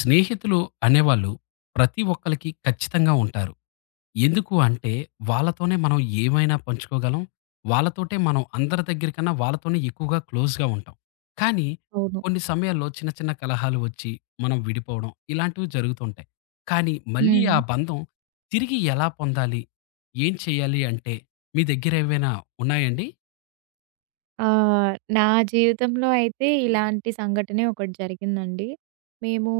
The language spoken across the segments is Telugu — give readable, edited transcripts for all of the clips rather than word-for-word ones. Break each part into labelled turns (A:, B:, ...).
A: స్నేహితులు అనేవాళ్ళు ప్రతి ఒక్కళ్ళకి ఖచ్చితంగా ఉంటారు. ఎందుకు అంటే వాళ్ళతోనే మనం ఏమైనా పంచుకోగలం. వాళ్ళతోటే మనం అందరి దగ్గరికన్నా వాళ్ళతోనే ఎక్కువగా క్లోజ్‌గా ఉంటాం. కానీ
B: అవును.
A: కొన్ని సమయాల్లో చిన్న చిన్న కలహాలు వచ్చి మనం విడిపోవడం ఇలాంటివి జరుగుతుంటాయి. కానీ మళ్ళీ
B: హ్మ్.
A: ఆ బంధం తిరిగి ఎలా పొందాలి? ఏం చేయాలి అంటే మీ దగ్గర ఏవైనా ఉన్నాయండి?
B: నా జీవితంలో అయితే ఇలాంటి సంఘటనే ఒకటి జరిగిందండి. మేము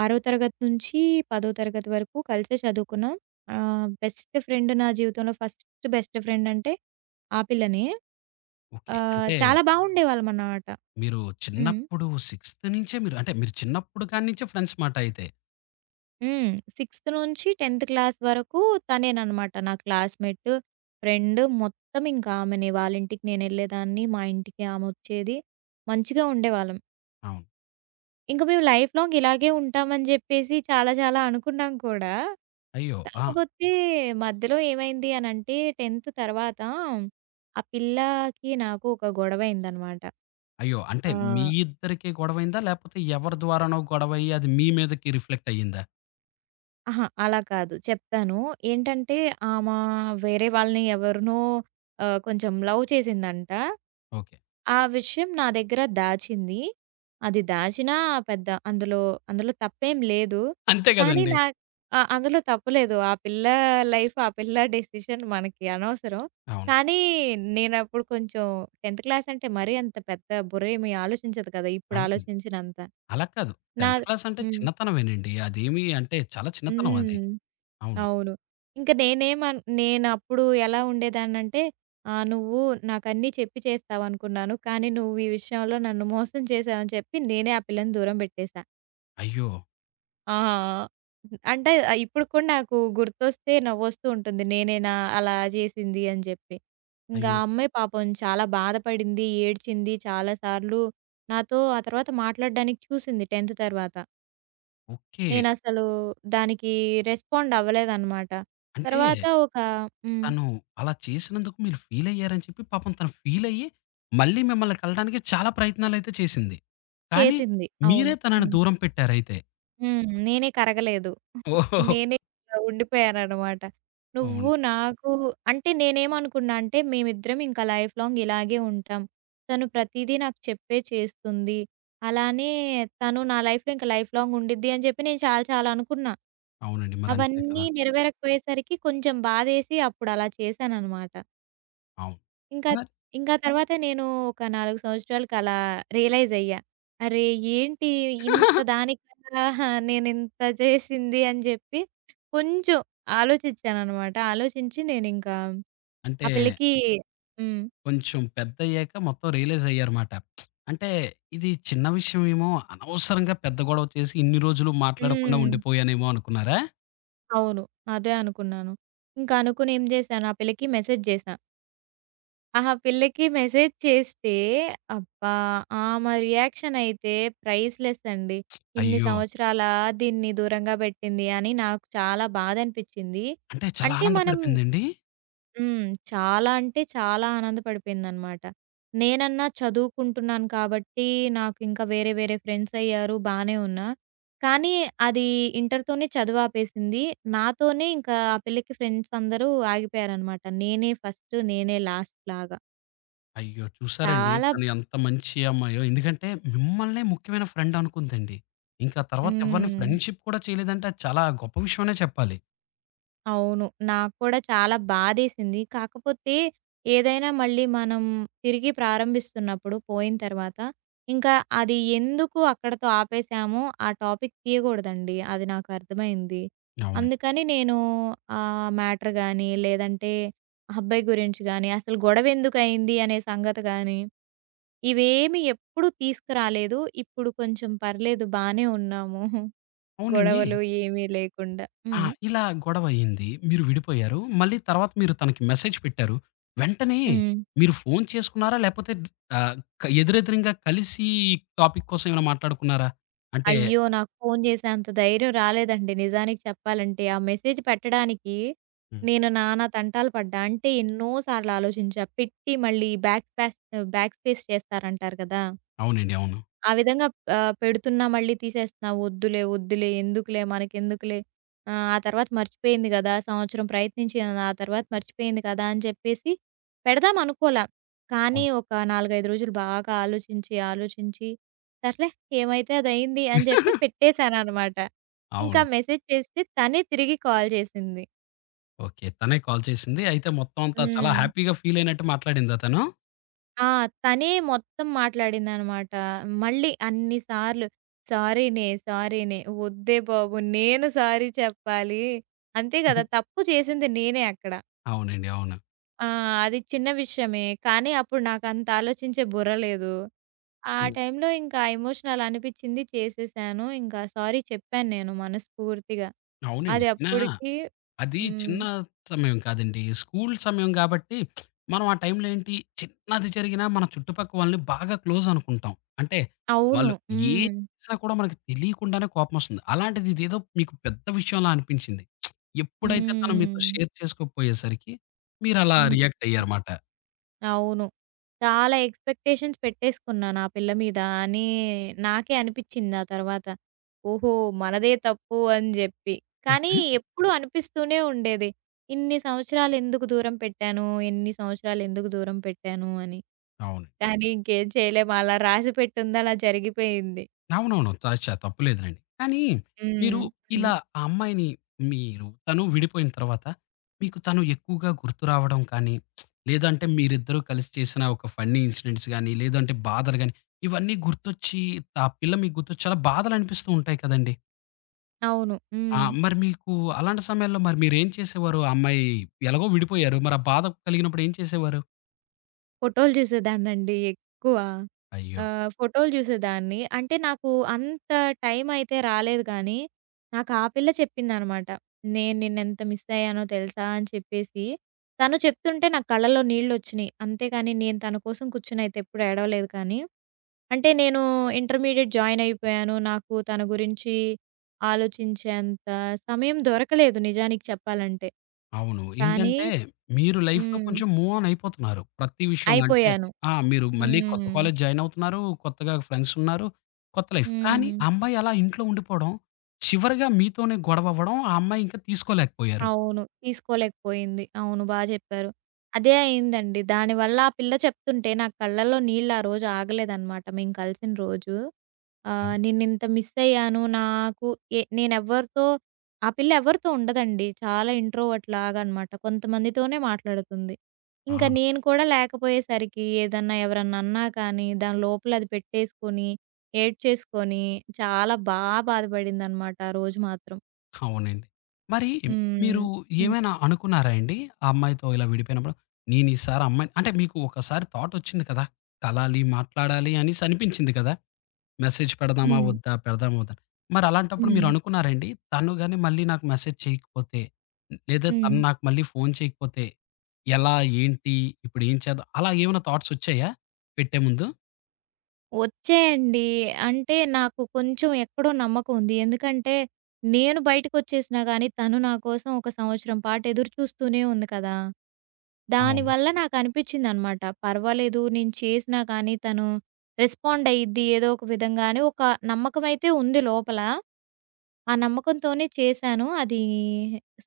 B: 6 తరగతి నుంచి 10 తరగతి వరకు కలిసే చదువుకున్నాం. బెస్ట్ ఫ్రెండ్ నా జీవితంలో ఫస్ట్ బెస్ట్ ఫ్రెండ్ అంటే ఆ పిల్లనే.
A: ఓకే. అంటే
B: చాలా బాగుండేవాళ్ళమన్నమాట.
A: మీరు
B: హ్మ్.
A: చిన్నప్పుడు 6థ్ నుంచే మీరు చిన్నప్పుడు కాడి నుంచే ఫ్రెండ్స్ మాట అయితే.
B: హ్మ్. 6థ్ నుంచి 10థ్ క్లాస్ వరకు తనేనన్నమాట. నా క్లాస్‌మేట్, ఫ్రెండ్ మొత్తం ఇంకా ఆమెనే. వాళ్ళ ఇంటికి నేనెళ్ళేదాన్ని. మా ఇంటికి ఆమొచ్చేది. మంచిగా ఉండేవాళ్ళం.
A: అవును.
B: ఇంక మేము లైఫ్ లాంగ్ ఇలాగే ఉంటామని జెప్పేసి చాలా చాలా అనుకున్నాం కూడా.
A: అయ్యో! ఆ!
B: కాకపోతే మధ్యలో ఏమైంది అనంటే 10థ్ తర్వాత ఆ పిల్లకి నాకు ఒక గొడవయిందనమాట.
A: అయ్యో! అంటే
B: ఆ!
A: మీ ఇద్దరికే గొడవైందా? లేపోతే ఎవరి ద్వారానో గొడవయ్యి అది మీ మీదకి రిఫ్లెక్ట్ అయ్యిందా?
B: అహా! అలా కాదు. చెప్తాను. ఏంటంటే ఆమా వేరే వాళ్ళని ఎవరినో కొంచెం లవ్ చేసిందంట.
A: ఓకే.
B: ఆ విషయం నా దగ్గర దాచింది. అది దాచినా పెద్ద అందులో అందులో తప్పేం లేదు.
A: అంతే
B: కానీ
A: గదండీ!
B: నా ఆ! అందులో తప్పులేదు. ఆ పిల్ల డెసిషన్ మనకి అనవసరం.
A: అవును.
B: కానీ నేనప్పుడు కొంచెం 10థ్ క్లాస్ అంటే మరీ అంత పెద్ద బుర్రేమి ఆలోచించదు కదా! ఇప్పుడు
A: అంతే.
B: ఆలోచించినంత.
A: అలా కాదు.
B: నా
A: 10థ్ క్లాస్ అంటే
B: హ్మ్.
A: చిన్నతనమేనండి. అదేమి అంటే చాలా చిన్నతనం అది.
B: హ్మ్.
A: అవును.
B: అవును. ఇంక నేనప్పుడు ఎలా ఉండేదాన్నంటే, నువ్వు నాకన్నీ చెప్పి చేస్తావనుకున్నాను. కానీ నువ్వు ఈ విషయంలో నన్ను మోసం చేశావని చెప్పి నేనే ఆ పిల్లని దూరం పెట్టేశా.
A: అయ్యో!
B: ఆ! అంటే ఇప్పుడు కూడా నాకు గుర్తొస్తే నవ్వొస్తూ ఉంటుంది. నేనేనా అలా చేసింది అని చెప్పి. ఇంక ఆ
A: అయ్యో!
B: అమ్మాయి పాపం చాలా బాధపడింది, ఏడ్చింది చాలా సార్లు. నాతో ఆ తర్వాత మాట్లాడడానికి చూసింది 10థ్ తర్వాత.
A: ఓకే.
B: నేనసలు దానికి రెస్పాండ్ అవ్వలేదనమాట.
A: అంటే
B: తర్వాత ఒక హ్మ్.
A: తను అలా చేసినందుకు మీరు ఫీల్ అయ్యారని చెప్పి పాపం తను ఫీల్ అయ్యి మళ్ళీ మిమ్మల్ని కలడానికి చాలా ప్రయత్నాలైతే చేసింది. కానీ
B: చేసింది.
A: మీరే
B: అవును.
A: తనని
B: హ్మ్.
A: దూరం పెట్టారయితే.
B: హ్మ్. నేనే కరగలేదు.
A: ఓహ్!
B: నేనే ఇలా ఉండిపోయాననమాట.
A: అవును.
B: నువ్వు నాకు అంటే నేనేమనుకున్నా అంటే మేమిద్దరం ఇంకా లైఫ్ లాంగ్ ఇలాగే ఉంటాం. తను ప్రతీదీ నాకు చెప్పే చేస్తుంది. అలానే తను నా లైఫ్‌లో ఇంకా లైఫ్ లాంగ్ ఉండిద్ది అని చెప్పి నేను చాలా చాలా అనుకున్నా.
A: అవునండి. మరంతే
B: అవన్నీ
A: కదా!
B: నెరవేరకపోయేసరికి కొంచెం బాధేసి అప్పుడు అలా చేశాననమాట.
A: అవును.
B: ఇంకా
A: మరి
B: ఇంకా తర్వాత నేను ఒక 4 సంవత్సరాలకి అలా రియలైజ్ అయ్యా. అరే! ఏంటి ఇంత దానికన్నా నేనింత చేసింది అని చెప్పి కొంచెం ఆలోచించాననమాట. ఆలోచించి నేనింకా
A: అంటే
B: ఆ పిల్లకి హ్మ్.
A: కొంచెం పెద్దయ్యాక మొత్తం రియలైజ్ అయ్యారుమాట. అంటే ఇది చిన్న విషయమేమో అనవసరంగా పెద్ద గొడవ చేసి ఇన్ని రోజులు మాట్లాడకుండా
B: హ్మ్.
A: ఉండిపోయానేమో అనుకున్నారా?
B: అవును. అదే అనుకున్నాను. ఇంకా అనుకుని ఏం చేశాను, ఆ పిల్లకి మెసేజ్ చేశా. ఆహా! పిల్లకి మెసేజ్ చేస్తే అబ్బా! ఆమె రియాక్షన్ అయితే ప్రైస్‌లెస్ అండి. ఇన్ని
A: అయ్యో!
B: సంవత్సరాలా దీన్ని దూరంగా పెట్టింది అని నాకు చాలా బాధనిపించింది.
A: అంటే చాలా
B: అంటే మనం
A: ఆనందపడిపోయిందండి?
B: హ్మ్. చాలా అంటే చాలా ఆనందపడిపోయిందనమాట. నేనన్నా చదువుకుంటున్నాను కాబట్టి నాకు ఇంకా వేరే వేరే ఫ్రెండ్స్ అయ్యారు బానే ఉన్నా. కానీ అది ఇంటర్‌తోనే చదువాపేసింది. నాతోనే ఇంకా ఆ పిల్లకి ఫ్రెండ్స్ అందరూ ఆగిపోయారనమాట. నేనే ఫస్ట్ నేనే లాస్ట్ లాగా.
A: అయ్యో! చూసారండి
B: చాలా
A: తను ఎంత మంచి అమ్మాయో. ఎందుకంటే మిమ్మల్నే ముఖ్యమైన ఫ్రెండ్ అనుకుందండి. ఇంకా తర్వాత ఎవరిని
B: హ్మ్.
A: ఫ్రెండ్‌షిప్ కూడా చేయలేదంటే అది చాలా గొప్ప విషయం అనే చెప్పాలి.
B: అవును. నాకు కూడా చాలా బాధేసింది. కాకపోతే ఏదైనా మళ్ళీ మనం తిరిగి ప్రారంభిస్తున్నప్పుడు పోయిన తర్వాత, ఇంకా అది ఎందుకు అక్కడితో ఆపేసామో ఆ టాపిక్ తీయకూడదండి. అది నాకు అర్థమైంది.
A: అవునండి.
B: అందుకని నేను ఆ మ్యాటర్ గాని, లేదంటే ఆ అబ్బాయి గురించి గాని, అసలు గొడవ ఎందుకయింది అనే సంగతి గాని, ఇవేమి ఎప్పుడూ తీసుకురాలేదు. ఇప్పుడు కొంచెం పర్లేదు బానే ఉన్నాము.
A: అవునండి.
B: గొడవలు ఏమీ లేకుండా.
A: ఆ!
B: హ్మ్.
A: ఇలా గొడవయింది. మీరు విడిపోయారు. మళ్ళీ తర్వాత మీరు తనకి మెసేజ్ పెట్టారు. వెంటనే
B: హ్మ్.
A: మీరు ఫోను చేసుకున్నారా? లేపోతే ఆహ్, క ఎదురెదురుంగా కలిసి టాపిక్ కోసం ఏమైనా మాట్లాడుకున్నారా? అంటే
B: అయ్యో! నాకు ఫోను చేసే అంత ధైర్యం రాలేదండి నిజానికి చెప్పాలంటే. ఆ మెసేజ్ పెట్టడానికి
A: హ్మ్.
B: నేను నానా తంటాలు పడ్డా. అంటే ఎన్నో సార్లు ఆలోచించా. పెట్టి మళ్ళీ బ్యాక్ స్పేస్ చేస్తారంటారు కదా!
A: అవునండి. అవును.
B: ఆ విధంగా పెడుతున్నా మళ్ళీ తీసేస్తున్నా. వద్దులే, వద్దులే, ఎందుకులే, మనకెందుకులే, ఆ తర్వాత మర్చిపోయింది గదా! సంవత్సరం ప్రయత్నించాను. ఆ తర్వాత మర్చిపోయింది కదా! అని చెప్పేసి పెడదాం అనుకోలా. కానీ
A: అవును.
B: ఒక 4, 5 రోజులు బాగా ఆలోచించి, ఆలోచించి సర్లే ఏమైతే అదయింది అని చెప్పి పెట్టేశాననమాట. ఇంకా
A: అవును.
B: మెసేజ్ చేస్తే తనే తిరిగి కాల్ చేసింది.
A: ఓకే. తనే కాల్ చేసింది. అయితే మొత్తం అంతా చాలా
B: హ్మ్.
A: హ్యాపీగా ఫీలయినట్టు మాట్లాడిందా తను?
B: ఆ! తనే మొత్తం మాట్లాడిందనమాట. మళ్ళీ అన్ని సార్లు సారీనే, సారీనే. వద్దే బాబు నేను సారీ చెప్పాలి. అంతే కదా! తప్పు చేసింది నేనే అక్కడ.
A: అవునండి. అవును.
B: ఆ! అది చిన్న విషయమే. కానీ అప్పుడు నాకంత ఆలోచించే బుర్ర లేదు. ఆ
A: హ్మ్.
B: టైంలో ఇంకా ఎమోషనల్ అనిపిచ్చింది చేసేసాను. ఇంకా సారీ చెప్పాను నేను మనస్ఫూర్తిగా.
A: అవునండి.
B: అది
A: అయినా
B: అప్పటికి
A: అది
B: హ్మ్.
A: చిన్న సమయం కాదండి. స్కూల్ సమయం గాబట్టి, మనం ఆ టైంలో ఏంటి, చిన్నది జరిగినా మన చుట్టుపక్క వాళ్ళని బాగా క్లోజ్ అనుకుంటాం. అంటే,
B: అవును.
A: వాళ్ళు ఏం
B: హ్మ్.
A: చేసినా కూడా మనకు తెలియకుండానే కోపమొస్తుంది. అలాంటిది ఇదేదో మీకు పెద్ద విషయంలా అనిపించింది. ఎప్పుడైతే తను మీతో
B: హ్మ్.
A: షేర్ చేసుకోకపోయేసరికి, మీరలా
B: హ్మ్.
A: రియాక్ట్ అయ్యారుమాట.
B: అవును. చాలా ఎక్స్‌పెక్టేషన్స్ పెట్టేసుకున్నా నా పిల్ల మీద అని నాకే అనిపిచ్చింది ఆ తర్వాత. ఓహో! మనదే తప్పు అని జెప్పి. కానీ ఎప్పుడూ అనిపిస్తూనే ఉండేది. ఇన్ని సంవత్సరాలు ఎందుకు దూరం పెట్టాను? ఎన్ని సంవత్సరాలు ఎందుకు దూరం పెట్టాను అని.
A: అవును.
B: కానీ ఇంకేం చేయలేము అలా రాసి పెట్టుంది అలా జరిగిపోయింది.
A: అవునవును. త చ తప్పులేదులెండి. కానీ
B: హ్మ్.
A: మీరు
B: హ్మ్.
A: ఇలా ఆ అమ్మాయిని మీరు తను విడిపోయిన తర్వాత మీకు తను ఎక్కువగా గుర్తు రావడం కానీ, లేదంటే మీరిద్దరూ కలిసి చేసిన ఒక ఫన్నీ ఇన్సిడెంట్స్ గాని, లేదంటే బాధలు గాని, ఇవన్నీ గుర్తొచ్చి ఆ పిల్ల మీకు గుర్తొచ్చి చాలా బాధలనిపిస్తూ ఉంటాయి కదండీ!
B: అవును.
A: ఆ!
B: హ్మ్.
A: మరి మీకు అలాంటి సమయాల్లో మరి మీరేం చేసేవారు? ఆ అమ్మాయి ఎలాగో విడిపోయారు. మరి ఆ బాధ కలిగినప్పుడు ఏం చేసేవారు?
B: ఫోటోలు చూసేదాన్నండి ఎక్కువ.
A: అయ్యో!
B: ఫోటోలు చూసేదాన్ని. అంటే నాకు అంత టైం అయితే రాలేదు గానీ, నాకు ఆ పిల్ల చెప్పిందనమాట. "నేను నిన్నెంత మిస్ అయ్యానో తెలుసా" అని చెప్పేసి. తను చెప్తుంటే నా కళ్ళలో నీళ్ళొచ్చినియి. అంతేగాని నేను తన కోసం కూర్చొనైతే ఎప్పుడు ఏడవలేదు కానీ, అంటే నేను ఇంటర్మీడియేట్ జాయిన్ అయిపోయాను. నాకు తన గురించి ఆలోచించేంత సమయం దొరకలేదు నిజానికి చెప్పాలంటే.
A: అవును.
B: కానీ
A: ఏంటంటే మీరు లైఫ్‌లో
B: హ్మ్.
A: కొంచెం మూవ్ ఆన్ అయిపోతున్నారు. ప్రతి విషయంలో అంటే
B: అయిపోయాను.
A: ఆ! మీరు మళ్ళీ కొత్త
B: హ్మ్.
A: కాలేజ్ జాయిన్ అవుతున్నారు. కొత్తగా ఫ్రెండ్స్ ఉన్నారు. కొత్త లైఫ్. కానీ
B: హ్మ్.
A: ఆ అమ్మాయి అలా ఇంట్లో ఉండిపోవడం, చివరగా మీతోనే గొడవ అవ్వడం ఆ అమ్మాయి ఇంకా తీసుకోలేకపోయారు.
B: అవును. తీసుకోలేకపోయింది. అవును. బా చెప్పారు. అదే అయిందండి. దానివల్ల ఆ పిల్ల చెప్తుంటే నా కళ్ళల్లో నీళ్ళు ఆ రోజు ఆగలేదనమాట. మేము కలిసిన రోజు.
A: అవును.
B: నిన్నింత మిస్ అయ్యాను. నాకు ఎ నేనెవ్వరితో ఆ పిల్ల ఎవరితో ఉండదండి. చాలా ఇంట్రోవర్ట్ లాగా అనమాట. కొంతమందితోనే మాట్లాడుతుంది.
A: ఆ!
B: ఇంకా నేను కూడా లేకపోయేసరికి ఏదన్నా ఎవరన్నా అన్నా కానీ దాని లోపల అది పెట్టేసుకొని, ఏడ్చేసుకొని చాలా బా బాధపడిందనమాట ఆ రోజు మాత్రం.
A: అవునండి. మరి మీరు
B: హ్మ్. హ్మ్.
A: ఏమైనా అనుకున్నారా అండి? ఆ అమ్మాయితో ఇలా విడిపోయినప్పుడు నేను ఈసారి అమ్మాయిని అంటే మీకు ఒకసారి థాట్ వచ్చింది కదా! కలాలి, మాట్లాడాలి అనేసి అనిపించింది కదా! మెసేజ్ పెడదామా?
B: హ్మ్.
A: వద్దా? పెడదామా? వద్దా? మరలాంటప్పుడు
B: హ్మ్.
A: మీరనుకున్నారా అండి? తను గాని మళ్ళీ నాకు మెసేజ్ చేయకపోతే, లేదా తను
B: హ్మ్.
A: నాకు మళ్ళీ ఫోను చేయకపోతే, ఎలా? ఏంటి? ఇప్పుడేం చేద్దాం? అలా ఏమైనా థాట్సొచ్చాయా పెట్టే ముందు?
B: వచ్చాయండి. అంటే నాకు కొంచెం ఎక్కడో నమ్మకం ఉంది. ఎందుకంటే నేను బయటకొచ్చేసినా గానీ తను నా కోసం ఒక సంవత్సరం పాటు ఎదురు చూస్తూనే ఉంది కదా!
A: అవును.
B: దానివల్ల నాకనిపిచ్చిందనమాట. పర్వాలేదు నేను చేసినా కానీ తను రెస్పాండ్ అయ్యిద్ది ఏదో ఒక విధంగా అని నమ్మకమైతే ఉంది లోపల. ఆ నమ్మకంతోనే చేశాను. అది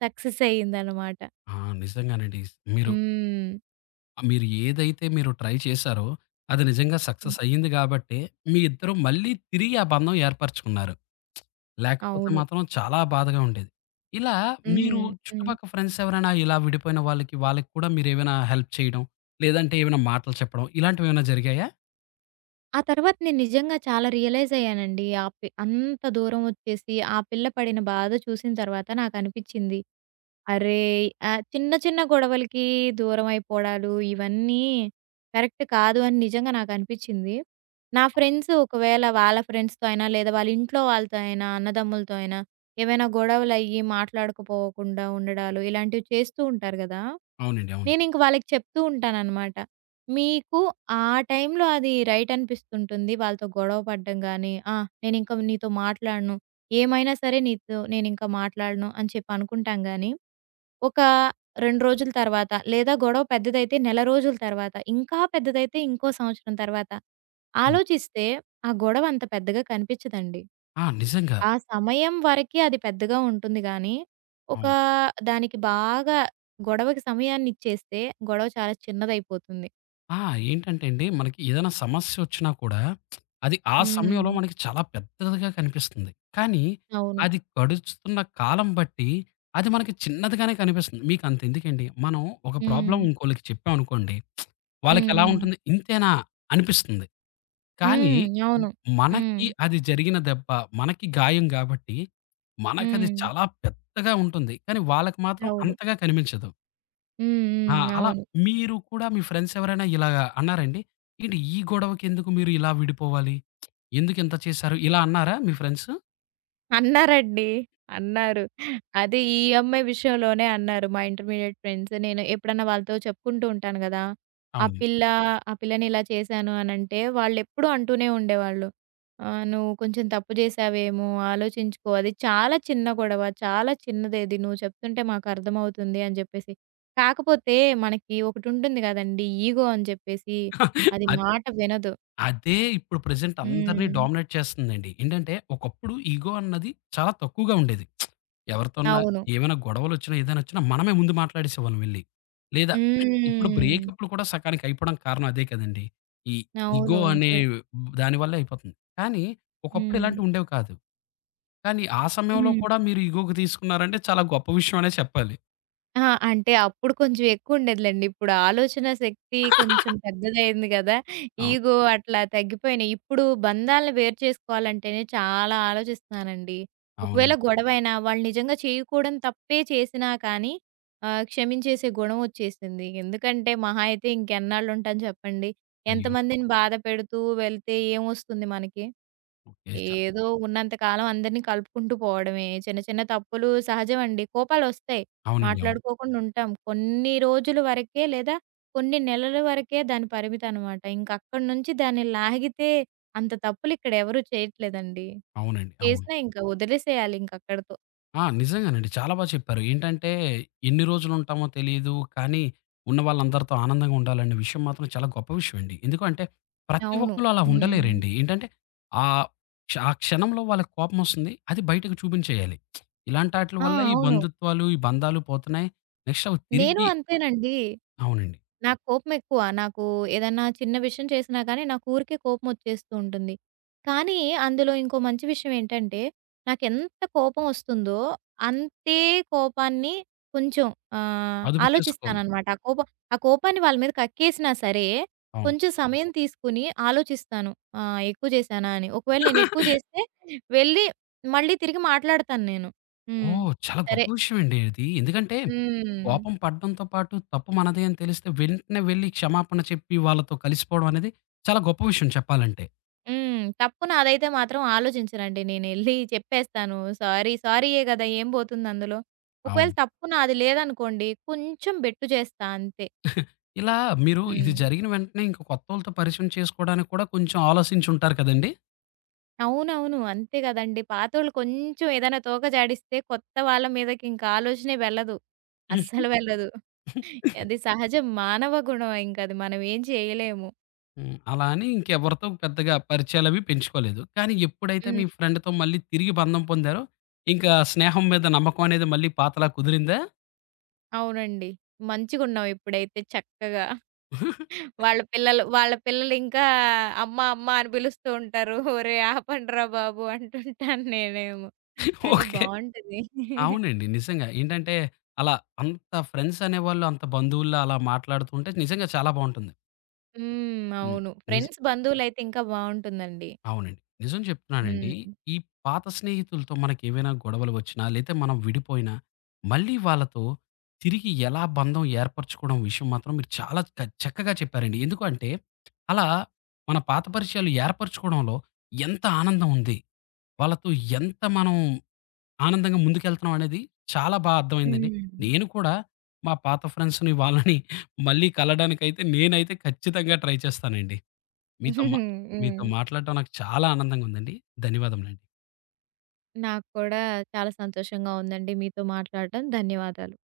B: సక్సెస్ అయిందనమాట.
A: ఆ! నిజంగానండి. మీరు
B: హ్మ్.
A: మీరు ఏదైతే మీరు ట్రై చేశారో, అది నిజంగా
B: హ్మ్.
A: సక్సెస్ అయ్యింది గాబట్టే, మీ ఇద్దరు మళ్ళీ తిరిగి ఆ బంధం ఏర్పరచుకున్నారు. లేకపోతే
B: అవును.
A: మాత్రం చాలా బాధగా ఉండేది. ఇలా మీరు
B: హ్మ్. హ్మ్.
A: చుట్టుపక్క ఫ్రెండ్స్ ఎవరైనా ఇలా విడిపోయిన వాళ్ళకి, వాళ్ళకి కూడా మీరేమైనా హెల్ప్ చేయడం, లేదంటే ఏమైనా మాటలు చెప్పడం ఇలాంటివేమైనా జరిగాయా?
B: ఆ తర్వాత నేను నిజంగా చాలా రియలైజ్ అయ్యానండి. ఆ పి అంత దూరం వచ్చేసి, ఆ పిల్ల పడిన బాధ చూసిన తర్వాత నాకనిపిచ్చింది. అరేయ్! చిన్న చిన్న గొడవలకి దూరమైపోవడాలు ఇవన్నీ కరెక్ట్ కాదు అని నిజంగా నాకనిపిచ్చింది. నా ఫ్రెండ్స్ ఒకవేళ వాళ్ళ ఫ్రెండ్స్‌తో అయినా, లేదా వాళ్ళ ఇంట్లో వాళ్ళతో అయినా, అన్నదమ్ములతో అయినా ఏవైనా గొడవలయ్యి మాట్లాడకపోకుండా ఉండడాలు ఇలాంటివి చేస్తూ ఉంటారు గదా!
A: అవునండి. అవును.
B: నేనింక వాళ్ళకి చెప్తూ ఉంటాననమాట. మీకు ఆ టైంలో అది రైట్ అనిపిస్తుంటుంది వాళ్ళతో గొడవ పడడం గానీ, ఆ! నేనింక నీతో మాట్లాడను. ఏమైనా సరే నీతో నేనింక మాట్లాడను అని చెప్పి అనుకుంటాం గానీ ఒక 2 రోజుల తర్వాత, లేదా గొడవ పెద్దదైతే నెల రోజుల తర్వాత, ఇంకా పెద్దదైతే ఇంకో సంవత్సరం తర్వాత.
A: హ్మ్.
B: ఆలోచిస్తే ఆ గొడవ అంత పెద్దగా కనిపించదండి.
A: ఆ! నిజంగా.
B: ఆ సమయం వరకే అది పెద్దగా ఉంటుంది గానీ, ఒక
A: అవును.
B: దానికి బాగా గొడవకి సమయాన్ని ఇచ్చేస్తే గొడవ చాలా చిన్నదైపోతుంది.
A: ఆ! ఏంటంటే అండి, మనకి ఏదైనా సమస్యొచ్చినా కూడా, అది ఆ సమయంలో
B: హ్మ్.
A: మనకి చాలా పెద్దదిగా కనిపిస్తుంది. కానీ,
B: అవును.
A: అది గడుస్తున్న కాలం బట్టి, అది మనకి చిన్నదిగానే కనిపిస్తుంది. మీకంతెందుకండి, మనం ఒక
B: హ్మ్.
A: ప్రాబ్లమ్ ఇంకోళ్ళకి చెప్పామనుకోండి,
B: హ్మ్.
A: వాళ్ళకెలా
B: హ్మ్.
A: ఉంటుంది, ఇంతేనా అనిపిస్తుంది. కానీ,
B: హ్మ్.
A: మ్
B: అవును. హ్మ్.
A: మనకి అది జరిగిన దెబ్బ, మనకి గాయం గాబట్టి, మనకది
B: హ్మ్.
A: చాలా పెద్దగా ఉంటుంది. కానీ, వాళ్ళకి మాత్రం
B: అవును.
A: అంతగా కనిపించదు.
B: హ్మ్.
A: ఆ!
B: హ్మ్.
A: అలా
B: అవును.
A: మీరు కూడా మీ ఫ్రెండ్స్ ఎవరైనా ఇలాగ అన్నారండి? ఏంటి ఈ గొడవకెందుకు మీరు ఇలా విడిపోవాలి? ఎందుకింత చేశారు? ఇలా అన్నారా మీ ఫ్రెండ్స్?
B: అన్నారండి. అన్నారు. అది ఈ అమ్మాయి విషయంలోనే అన్నారు మా ఇంటర్మీడియేట్ ఫ్రెండ్స్. నేను ఎప్పుడన్నా వాళ్ళతో చెప్పుకుంటూ ఉంటాను గదా! ఆ
A: అవును.
B: పిల్ల ఆ పిల్లని ఇలా చేశాను అనంటే వాళ్ళెప్పుడూ అంటూనే ఉండేవాళ్ళు. "నువ్వు కొంచెం తప్పు చేశావేమో ఆలోచించుకో. అది చాలా చిన్న గొడవ. చాలా చిన్నదేది. నువ్వు చెప్తుంటే మాకర్థమవుతుంది" అని జెప్పేసి. కాకపోతే మనకి ఒకటుంటుంది గదండీ! ఈగో అని చెప్పేసి. అది
A: అద్
B: మాట వినదు.
A: అదే ఇప్పుడు ప్రెజెంట్ అందరిని
B: హ్మ్.
A: డామినేట్ చేస్తుందండి. ఏంటంటే ఒకప్పుడు ఇగో అన్నది చాలా తక్కువగా ఉండేది. ఎవరితోన్నా
B: అవును.
A: ఏమైనా గొడవలొచ్చినా, ఏదైనొచ్చినా మనమే ముందు మాట్లాడేసేవాళ్ళం వెళ్లి. లేదా ఇప్పుడు
B: హ్మ్.
A: బ్రేకప్‌లు కూడా సకానికి అయిపోవడం కారణం అదే కదండీ! ఈ
B: అవును.
A: ఇగో అనే
B: నిజమే.
A: దాని వల్లే అయిపోతుంది. కానీ ఒకప్పుడు
B: హ్మ్.
A: ఇలాంటివి ఉండేవి కాదు. కానీ ఆ సమయంలో
B: హ్మ్.
A: కూడా మీరు ఈగోకి తీసుకున్నారంటే చాలా గొప్ప విషయం అనే చెప్పాలి.
B: అహా! అంటే అప్పుడు కొంచెం ఎక్కువుండేదిలెండి. ఇప్పుడు ఆలోచన శక్తి కొంచెం పెద్దదయింది గదా!
A: అవును.
B: ఈగో అట్లా తగ్గిపోయినాయి. ఇప్పుడు బంధాలను వేరు చేసుకోవాలంటేనే చాలా ఆలోచిస్తున్నానండి. ఒకవేళ
A: అవునండి.
B: గొడవైనా వాళ్ళు నిజంగా చేయకూడని తప్పే చేసినా కానీ క్షమించేసే గుణం వచ్చేసింది. ఎందుకంటే మహా అయితే ఇంకెన్నాళ్ళుంటాను చెప్పండి.
A: అయ్యో!
B: ఎంతమందిని బాధ పెడుతూ వెళ్తే ఏమొస్తుంది మనకి?
A: ఓకే. చ
B: ఏదో ఉన్నంత కాలం అందరిని కలుపుకుంటూ పోవడమే. చిన్న చిన్న తప్పులు సహజమండి. కోపాలొస్తాయి.
A: అవునండి. అవును.
B: మాట్లాడుకోకుండా ఉంటాం. కొన్ని రోజుల వరకే లేదా కొన్ని నెలల వరకే దాని పరిమితనమాట. ఇంక అక్కడి నుంచి దాన్ని లాగితే అంత తప్పులు ఇక్కడ ఎవరు చేయట్లేదండి.
A: అవునండి. అవును.
B: చేసినా ఇంక వదిలేసేయాలి ఇంకక్కడితో.
A: ఆ! నిజంగానండి. చాలా బా చెప్పారు. ఏంటంటే ఎన్ని రోజులుంటామో తెలీదు. కానీ ఉన్న వాళ్ళందరితో ఆనందంగా ఉండాలనే విషయం మాత్రం చాలా గొప్ప విషయం అండి. ఎందుకంటే ప్రతి
B: అవును.
A: ఒక్కళ్ళు అలా
B: హ్మ్.
A: ఉండలేరండి. ఏంటంటే ఆహ్, క్ష ఆ క్షణంలో వాళ్ళకి కోపమొస్తుంది. అది బయటకు చూపించేయాలి. ఇలాంటి ఆటిల
B: ఆ!
A: వల్ల ఈ
B: అవును.
A: బంధుత్వాలు, ఈ బంధాలు పోతున్నాయి. నెక్స్ట్ అవి
B: నేను
A: తిరిగి
B: అంతేనండి.
A: అవునండి.
B: నాకు కోపమెక్కువ. ఏదన్నా చిన్న విషయం చేసినా గానీ, నాకు ఊరికే కోపమొచ్చేస్తూ ఉంటుంది. కానీ, అందులో ఇంకో మంచి విషయం ఏంటంటే, నాకెంత కోపమొస్తుందో, అంతే కోపాన్ని కొంచెం
A: అదుపు చేసుకో
B: ఆలోచిస్తాననమాట. ఆ కోపాన్ని వాళ్ళ మీద కక్కేసినా సరే,
A: అవును.
B: కొంచెం సమయం తీసుకొని ఆలోచిస్తాను. ఆ! ఎక్కువ చేశానా అని. ఒకవేళ నేనెక్కువ చేస్తే, వెళ్ళి మళ్ళీ తిరిగి మాట్లాడతాను నేను. హ్మ్.
A: ఓహ్! చాలా
B: సరే
A: గొప్ప విషయమండి ఇది. ఎందుకంటే, కోపం
B: హ్మ్.
A: పడడంతో పాటు తప్పు మనదే అని తెలిస్తే వెంటనే వెళ్లి క్షమాపణ చెప్పి వాళ్ళతో కలిసిపోవడం అనేది చాలా గొప్ప విషయం చెప్పాలంటే.
B: హ్మ్. తప్పు నాదైతే మాత్రం ఆలోచించనండి. నేనెళ్ళి చెప్పేస్తాను. సారీ, సారీయే గదా! ఏం బోతుందందులో. ఒకవేళ
A: అవును.
B: తప్పు నాది లేదనుకోండి, కొంచెం బెట్టు చేస్తా అంతే.
A: ఇలా మీరు ఇది
B: హ్మ్.
A: జరిగిన వెంటనే ఇంక కొత్తోళ్ళతో పరిచయం చేసుకోవడానికి కూడా కొంచెం ఆలోచించుంటారు కదండీ!
B: అవునవును. అంతే గదండీ. పాతోళ్ళు కొంచెం ఏదైనా తోక జాడిస్తే కొత్త వాళ్ళ మీదకింక ఆలోచనే వెళ్ళదు. అస్సలు వెళ్ళదు. అది సహజం. మానవ గుణం ఇంకది మనం ఏం చేయలేము.
A: హ్మ్. అలా అని ఇంకెవరితో పెద్దగా పరిచయాలవి పెంచుకోలేదు. కానీ ఎప్పుడైతే
B: హ్మ్.
A: మీ ఫ్రెండ్‌తో మళ్ళీ తిరిగి బంధం పొందారో, ఇంకా స్నేహం మీద నమ్మకం అనేది మళ్ళీ పాతలా కుదిరిందా?
B: అవునండి. మంచిగున్నాం ఇప్పుడైతే చక్కగా. వాళ్ళ పిల్లలింకా అమ్మ, అమ్మ అని పిలుస్తూ ఉంటారు. ఒరేయ్! ఆపండ్రా బాబు అంటుంటాను నేనేమో. కానీ
A: ఓకే.
B: బావుంటది.
A: అవునండి. నిజంగా. ఏంటంటే, అలా అంత ఫ్రెండ్స్ అనేవాళ్ళు అంత బంధువుల్లా అలా మాట్లాడుతుంటే నిజంగా చాలా బావుంటుంది.
B: హ్మ్.
A: హ్మ్.
B: అవును.
A: నిజ్
B: ఫ్రెండ్స్, బంధువులైతే ఇంకా బావుంటుందండి.
A: అవునండి. నిజం చెప్తున్నానండి.
B: హ్మ్.
A: ఈ పాత స్నేహితులతో మనకేవైనా గొడవలు వచ్చినా, లేతే మనం విడిపోయినా, మళ్ళీ వాళ్ళతో తిరిగి ఎలా బంధం ఏర్పరచుకోవడం విషయం మాత్రం మీరు చాలా క చక్కగా చెప్పారండి. ఎందుకు అంటే, అలా మన పాత పరిచయాలు ఏర్పరచుకోవడంలో ఎంత ఆనందం ఉంది. వాళ్ళతో ఎంత మనం ఆనందంగా ముందుకెళ్తున్నాం అనేది చాలా బా అర్థమైందండి.
B: హ్మ్.
A: నేను కూడా మా పాత ఫ్రెండ్స్‌ని వాళ్ళని మళ్ళీ కలడానికైతే నేనైతే ఖచ్చితంగా ట్రై చేస్తానండి. మీతో మా మీతో
B: హ్మ్.
A: మాట్లాడడం నాకు చాలా ఆనందంగా ఉందండి. ధన్యవాదములండి.
B: నాకు కూడా చాలా సంతోషంగా ఉందండి మీతో మాట్లాడటం. ధన్యవాదాలు.